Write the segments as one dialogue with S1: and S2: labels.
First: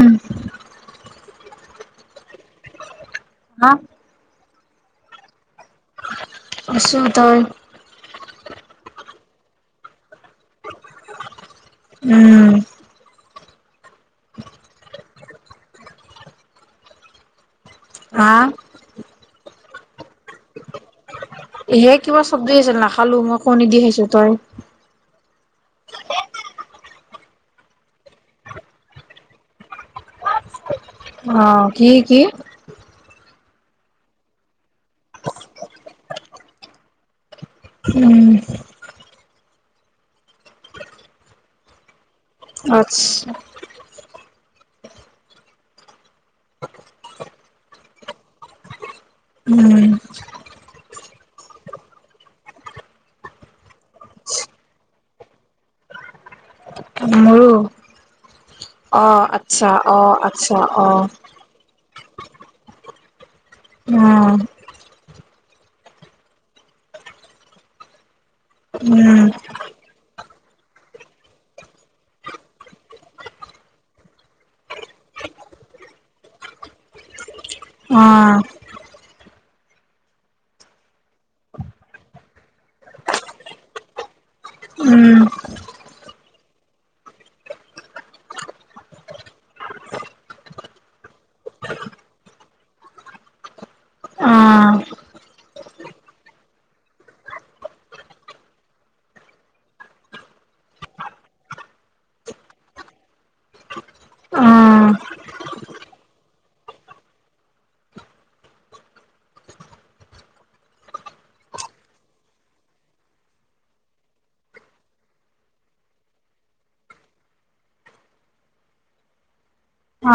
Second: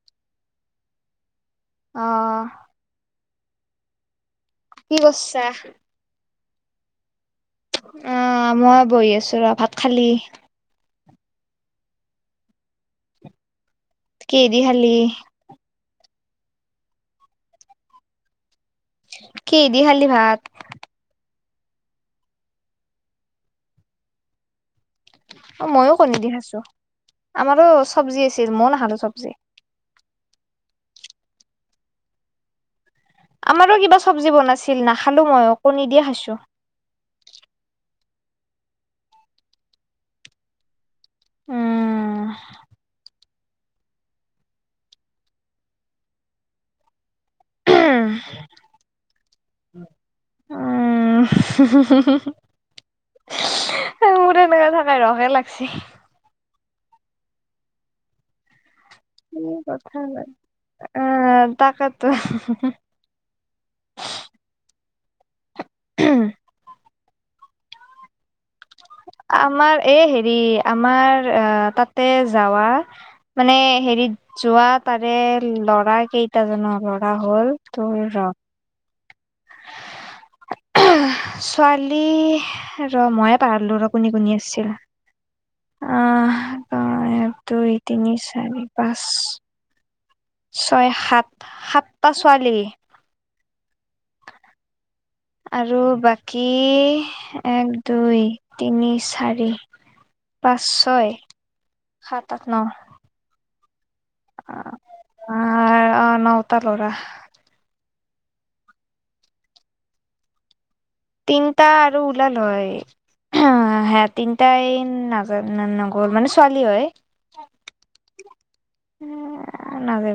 S1: উম,
S2: অ',
S1: হা?
S2: কি কৰছা?
S1: আছো তই?
S2: অ', মই বহি আছো ৰ' ভাত খালি?
S1: উম,
S2: কিহে দি খালি?
S1: হা?
S2: কিহেদি খালি ভাত?
S1: এহে কিবা চব্জি আছিল নাখালো মই কণী দি খাইছো, তই?
S2: অ', মইয়ো কণী দি খাইছোঁ, আমাৰো চব্জি আছিল মই নখালো চবজি।
S1: অ', কি কি?
S2: আমাৰো কিবা চব্জি বনাইছিল নাখালো মইয়ো কণী দিয়ে খাইছো।
S1: উম,
S2: উম।
S1: আচ্ছা।
S2: হম
S1: উম,
S2: উম, মোৰ তেনেকে থাকাই ৰসে লাগচি।
S1: মোৰো অ
S2: কি
S1: আচ্ছা অ
S2: কথা,
S1: আচ্ছা অ
S2: আহ তাকেতো।
S1: উম,
S2: [unintelligible]
S1: উম
S2: আমাৰ এই হেৰি আমাৰ, আহ তাতে যাৱা। মানে হেৰিত যোৱা তাৰে ল'ৰা কেইটাজনৰ ল'ৰা হ'ল ত'
S1: অ',
S2: [unintelligible] ছোৱালী ৰ' মইয়ে পাহাৰলোঁ ৰ' কোনে কোনে আছিল।
S1: উম
S2: আহ [unintelligible] এক, দুই, তিনি, চাৰি, পাঁচ। ছয় সাত, সাতটা ছোৱালী।
S1: অ
S2: আৰু বাকী, এক, দুই, তিনি, চাৰি। পাঁচ, ছয়, সাত, আঠ, ন। অ', অ, অ, নৌতটা ল'ৰা। তিনটা আৰু ওলাল হয়। ইহঁত তিনটাই নাজান নগ'ল মানে ছোৱালী হয়।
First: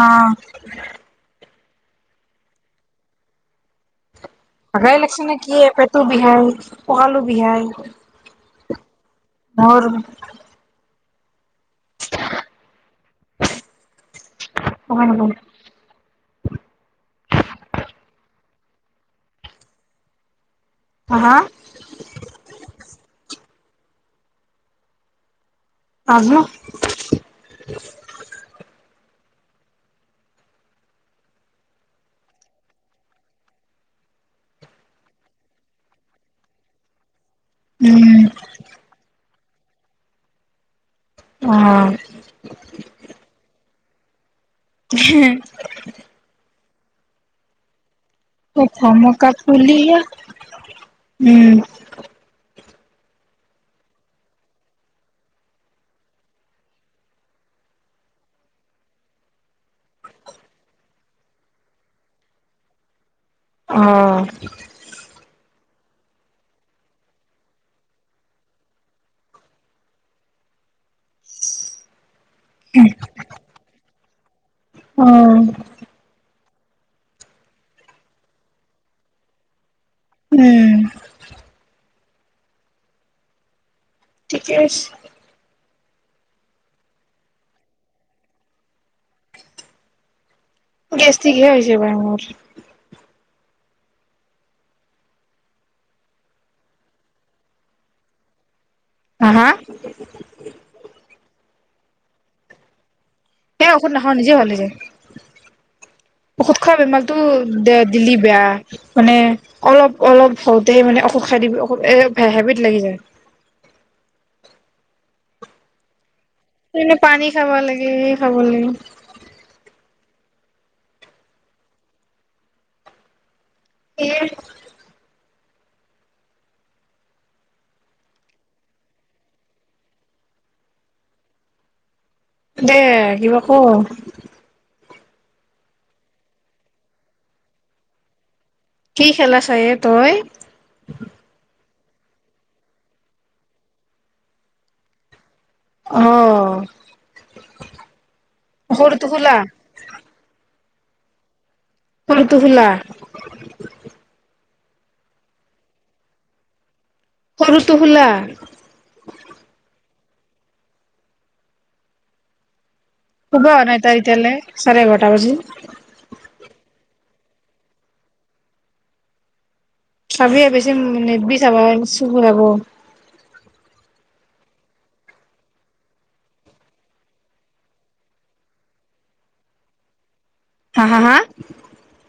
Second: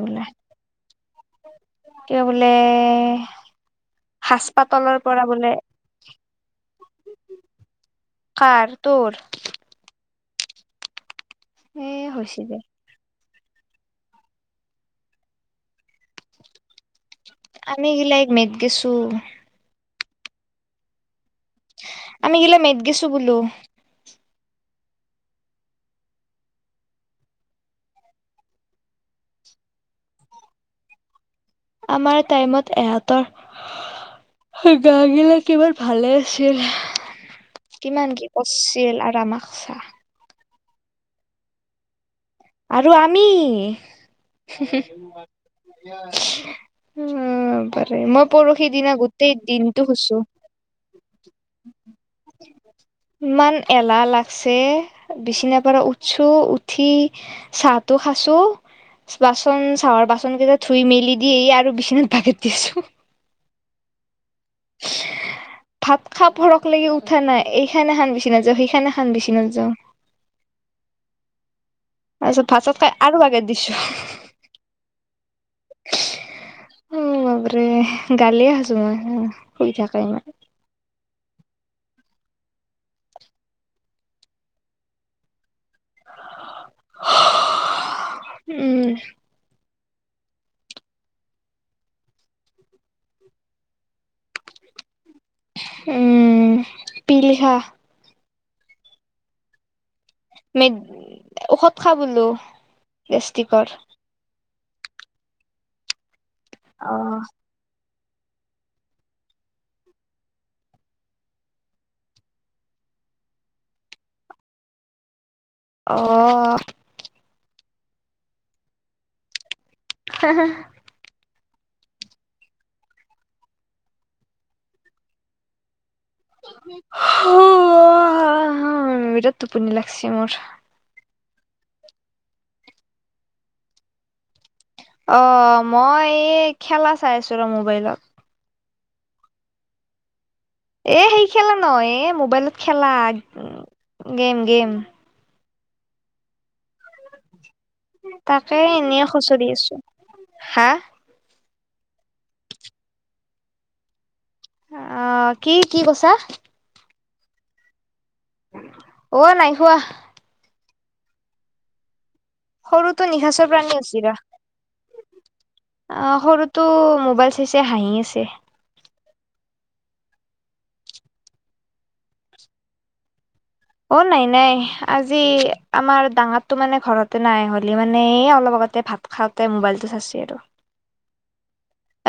S1: অ
S2: [unintelligible] কিবা বোলে সাজ
S1: হাগাই
S2: পাতলৰ
S1: লাগছি
S2: পৰা
S1: নে
S2: বোলে
S1: কিয়ে পেটটো বিহাই আৰু ককালো বিহাই।
S2: কাৰ তোৰ?
S1: মোৰ।
S2: এ হৈছি দে।
S1: গমে নাপাওঁ
S2: আমি গিলাই মেদ গেছো‍ঁ।
S1: হা
S2: আমি গিলাই মেদ গিছোঁ বোলো।
S1: [unintelligible]
S2: আমাৰ টাইমত এহঁতৰ গা গিলা কিমান ভালে আছিল। কিমান
S1: উম
S2: কি কৰিছিল আৰু আমাক চাঁ।
S1: অ'।
S2: আৰু আমি হঁ-হঁ উম পাৰে মো পৰহি দিনা
S1: ধমকা
S2: গোটেই দিনটো
S1: ফুলিয়া
S2: শুইছোঁ।
S1: উম
S2: ইমান এলাহ লাগছে। বিচনা পৰা উঠছোঁ। উঠি চাহটো খাছোঁ। বাচন- চাহৰ বাচন কেইটা ধুই মেলি দি, এই আৰু বিচনাত বাগাৰ দিছোঁ।
S1: অ'।
S2: [unintelligible] ভাত খা পৰক লৈকে উঠা নাই। এইখান এখন বিচনাত যাওঁ, সেইখান এখন বিচনাত যাওঁ। [inaudible] তাৰছত ভাত-চাত খাই আৰু বাগাৰ দিছোঁ।
S1: অ',
S2: উম বাপৰে, গালিয়ে খাইছোঁ মই। শুই থাকে ইমান।
S1: উম, ঠিকে আছে।
S2: উম।
S1: গেষ্টিকহে হৈছে পাই মোৰ।
S2: উম, পিল খা।
S1: হা - হা?
S2: মেড- ঔষধ খা বোলো। গেষ্টিকৰ
S1: সেই ঔষধ নাখাওঁ, নিজে ভাল হৈ যায়। ঔষধ খোৱা বেমাৰটো
S2: অ
S1: দ [unintelligible] বেয়া মানে অলপ-অলপ হওঁতেই মানে ঔষধ খাই দিব ঔষধ এ হেবিত লাগি যায়।
S2: [inaudible]
S1: সেইকাৰণে পানী খাব লাগে এ খাব লাগে।
S2: হঁ-হঁ।
S1: [unintelligible]
S2: বিৰাট টোপনি লাগছি মোৰ।
S1: দে কিবা ক।
S2: অ' মই এ খেলা চাই আছোঁ ৰ' মোবাইলত।
S1: কি খেলা চায় এ তই?
S2: এ সেই খেলা নহয় এ, মোবাইলত খেলা। গেম-গেম।
S1: অ'।
S2: তাকে এনে
S1: সৰুটো শুলা?
S2: খুচৰি আছোঁ। হা?
S1: কোনটো খেলা?
S2: অ' কি- কি কৈছা?
S1: সৰুটো শুলা?
S2: অ' নাই শুৱা। সৰুটো নিশাচৰ
S1: শুবা হোৱা
S2: প্ৰাণী
S1: নাই তাই
S2: হৈছি ৰ'।
S1: এতিয়ালে, চাৰে এঘাৰটা বাজিল।
S2: অ' সৰুটো ম বাইল চাই চাই হাঁহি আছে।
S1: চাবি এ বেছি নেদবি চাবা, চকু যাব।
S2: অ' নাই - নাই। আজি আমাৰ ডাঙাৰটো মানে ঘৰতে নাই, হলে মানে এ অলপ আগতে ভাত খাওঁতে মোবাইলটো চাইচি আৰু।
S1: হা - হা - হা?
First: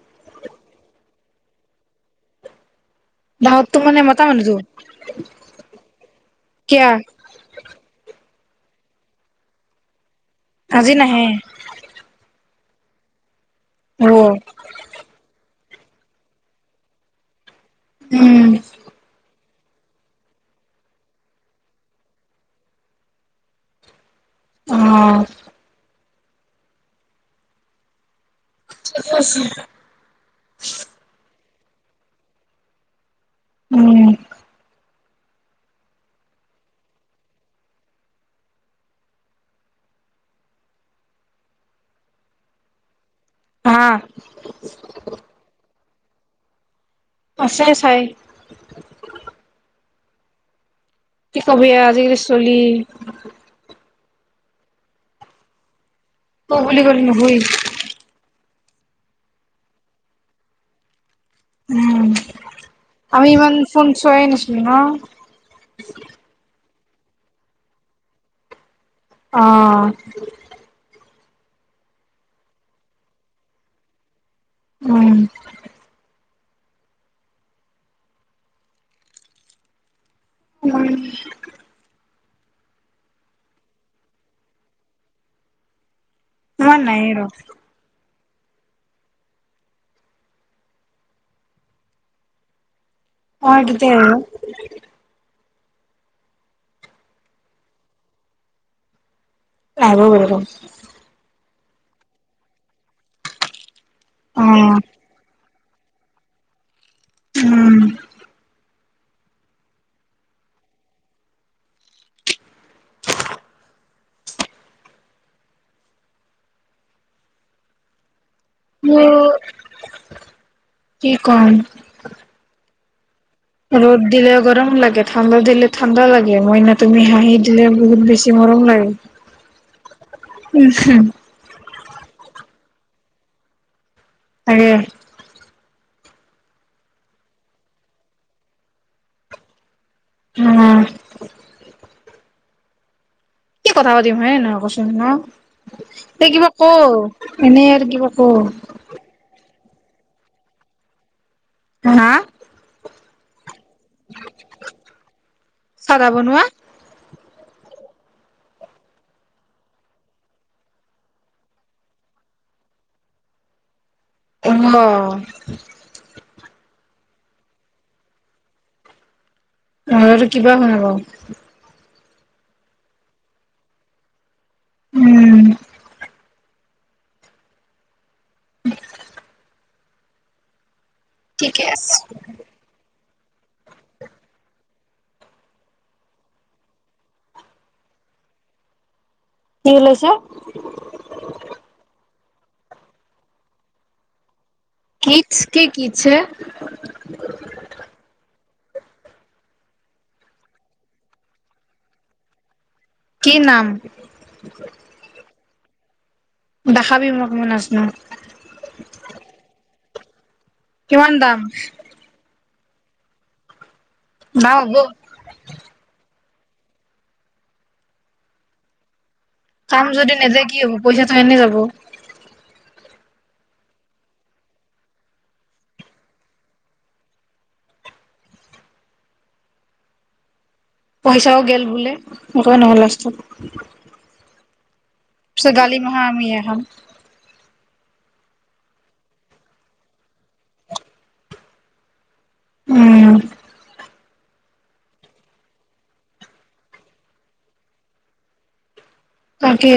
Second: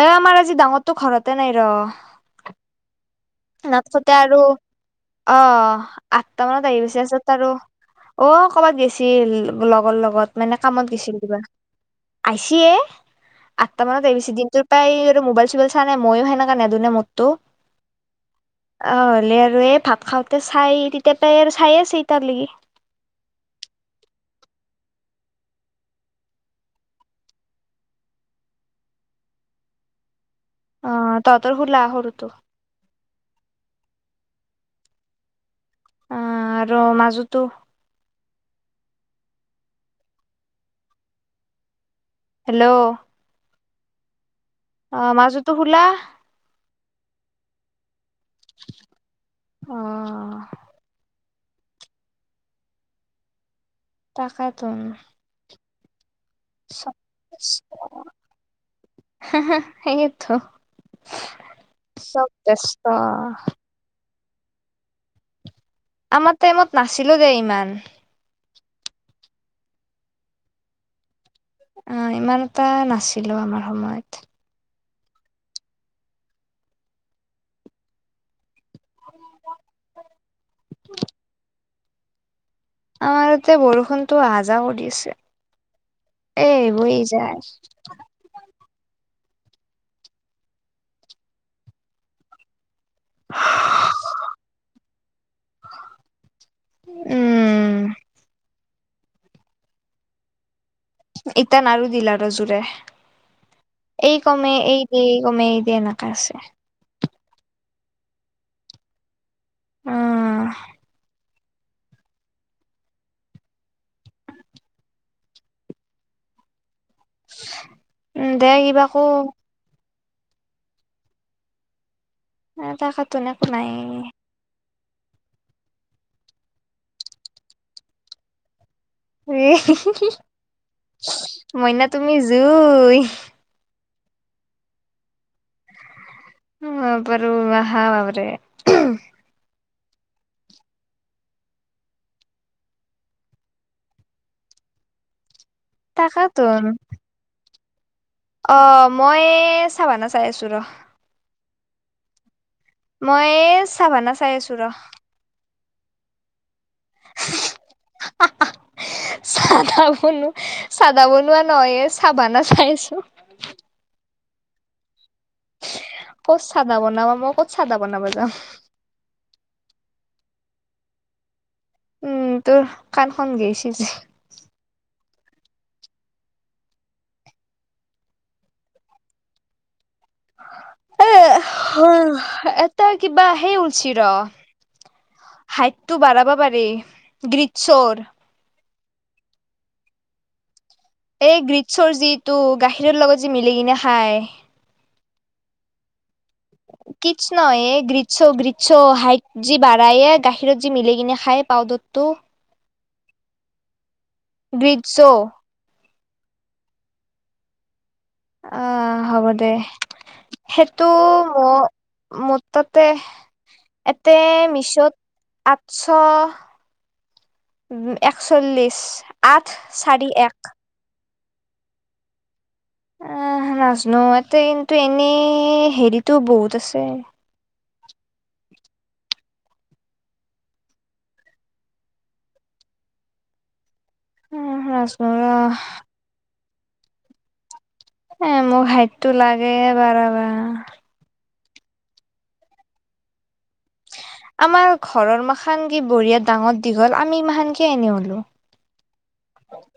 S2: এ আমাৰ আজি ডাঙতটো ঘৰতে নাই ৰ।
S1: দাহতটো মানে
S2: নাথকুতে
S1: মতা
S2: আৰু
S1: মানুহটো
S2: অ' আঠটা মানত আহি
S1: কিয়া
S2: পায়চে তাৰ পিচত আৰু অ' ক'বাত গেছিল লগৰ লগত মানে
S1: আজি
S2: কামত গেছিল
S1: নাহে
S2: কিবা আহি [unintelligible] আঠটা মানত আহি
S1: ৰব
S2: পায়চি দিনটোৰ প্ৰায় মোবাইল চোবাইল নাই-নাই মইয়ো হেনেকা নেদু না মতটো।
S1: উম।
S2: আৰু এই ভাত খাওঁতে চাই তেতিয়াৰপাই আৰু চায়ে আছে ইতাকলেগি।
S1: অ'। [unintelligible]
S2: অ' তহতৰ সুলাক সৰু টো?
S1: উম।
S2: অ' আৰু মাজোতো? হেল্ল!
S1: হা
S2: অ' মাজো তো শুলাক?
S1: আছে চাই।
S2: অ'।
S1: কি কবি আজিকালিৰ ছলি।
S2: তাকেত উম।
S1: ত বুলি কৰি [unintelligible]
S2: [unintelligible] সেয়েট।
S1: উম, আমি ইমান ফোন চোৱাই নাছিলো ন।
S2: আমাৰ টাইমত নাছিলো দেই ইমান।
S1: অ'।
S2: অ' ইমান এটা নাছিলো আমাৰ সময়ত।
S1: উম।
S2: [unintelligible]
S1: উম
S2: আমাৰ য়াতে বৰষুণটো আ জা কৰি আছে এই
S1: আমাৰ
S2: হৈ
S1: নাই ৰ
S2: যায়।
S1: অ' এটোটে আহিব।
S2: উম।
S1: [unintelligible]
S2: ইতান আৰু দিলা আৰু জুৰে এই
S1: অ
S2: কমে এই দেই এই কমে এনেকা আছে।
S1: উম।
S2: অ'। উম দে কিবা কৌ?
S1: মোৰ কি কম?
S2: তাকেতোন একো নাই
S1: ৰ'দ দিলেও গৰম লাগে ঠাণ্ডা দিলে ঠাণ্ডা লাগে মইনা তুমি হাঁহি দিলে বহুত বেছি মৰম লাগে।
S2: [unintelligible] মইনা তুমি জুই।
S1: [unintelligible]
S2: [unintelligible]
S1: উম। কি কথা পাতিম হয়নে নহয় কচোন ন এই কিবা
S2: তাকাতোন
S1: কৈ এনেই আৰ কিবা ক
S2: অ' মই চাভানা চাই আছো ৰ।
S1: হা, হা
S2: মই এ চাভানা চাই আছো ৰ।
S1: চাদা বনোৱা
S2: [unintelligible] চাধা বনো চাদা বনোৱা নহয় এ চাভানা চাই আছো।
S1: [unintelligible]
S2: ক'ত চাদা বনাব মই ক'ত চাদা বনাব যাম
S1: অ এটো কিবা শুনা পাও
S2: উম তোৰ কানখন গেইছে যে
S1: উম
S2: এ
S1: ঠিকে আছে
S2: এটা কিবা হে উৰচি ৰ হাইটটো বাঢ়াব পাৰি গ্ৰীজচৰ
S1: কি লৈছে
S2: এই গ্ৰীচচৰ্ যিটো গাখীৰৰ লগত যি মিলি কিনে খাই
S1: ইছ্ কি কিট
S2: কিছ্ নহএই গ্ৰীছ অ গিপ চ' হাইট যি বাঢ়ায়ে গাখীৰত যি মিলি কিনে খায় পাউদাৰ টো
S1: কি নাম
S2: গ্ৰীছ্ ঔ
S1: দাখাবি মোক মই নাজনো
S2: আহ হ'ব দে সেইটো
S1: কিমান দাম
S2: ম মো তাতে এতে
S1: দাম হ'ব
S2: মিছত আঠচ উ একচল্লিশ আঠ
S1: কাম
S2: চাৰি
S1: যদি
S2: এক
S1: নেদে কি হ'ব পইচাটো এনে যাব
S2: আহ নাজনো ইতে কিন্তু এনেই হেৰিটো বহুত আছে
S1: পইচাও গেল বোলে সেইকাৰণে হুলস্থুল
S2: নাজনো ৰ
S1: পিচে গালি মহা আমিহে খাম
S2: এ মোক হাইতটো লাগে বাৰাবা
S1: উম
S2: আমাৰ ঘৰৰ মাখান কি বঢ়িয়া ডাঙৰ দীঘল আমি ইমাহাখান কি এনে হলো
S1: তাকে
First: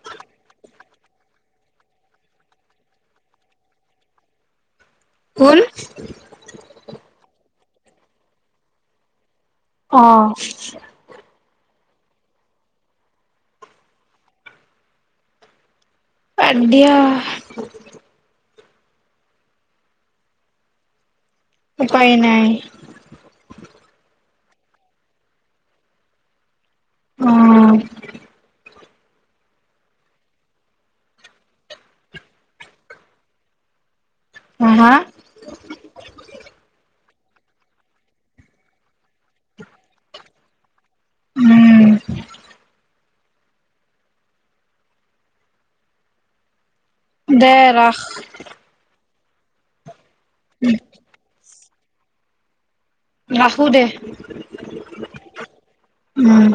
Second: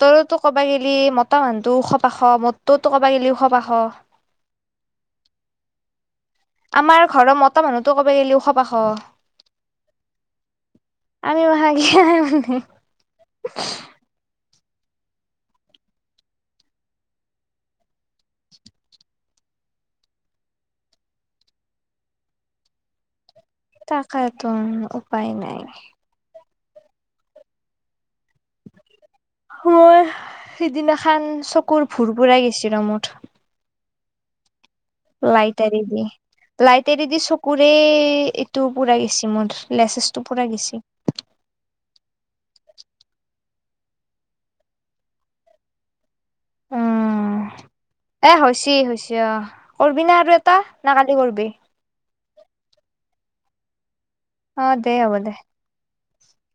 S2: তৰোতো ক'বা গেলি মতা মানুহটো ওখ পাখ মৰটোতো কবা গেলি ওখ পাখ। [inaudible]
S1: কোন
S2: আমাৰ ঘৰৰ মতা মানুহতো কব গিলি ওখ পাখ
S1: অ
S2: [unintelligible]
S1: বাদ দিয়া উপাই নাই
S2: তাকেটো উপায় নাই
S1: উম
S2: [unintelligible] মই সিদিনাখান চকুৰ ভোৰ ভোৰাই গেছি ৰ মুঠ
S1: উ মা
S2: লাই তাৰিকে লাইট এৰি দি চকুৰে এইটো পুৰা গেছি মোৰ লেছেছটো পুৰা গেছি
S1: উম
S2: উম
S1: দে ৰাখ
S2: এয়া কৰবি না আৰু এটা না কালি কৰবি
S1: ৰাখো দে
S2: আহ দে হ'ব দে
S1: উম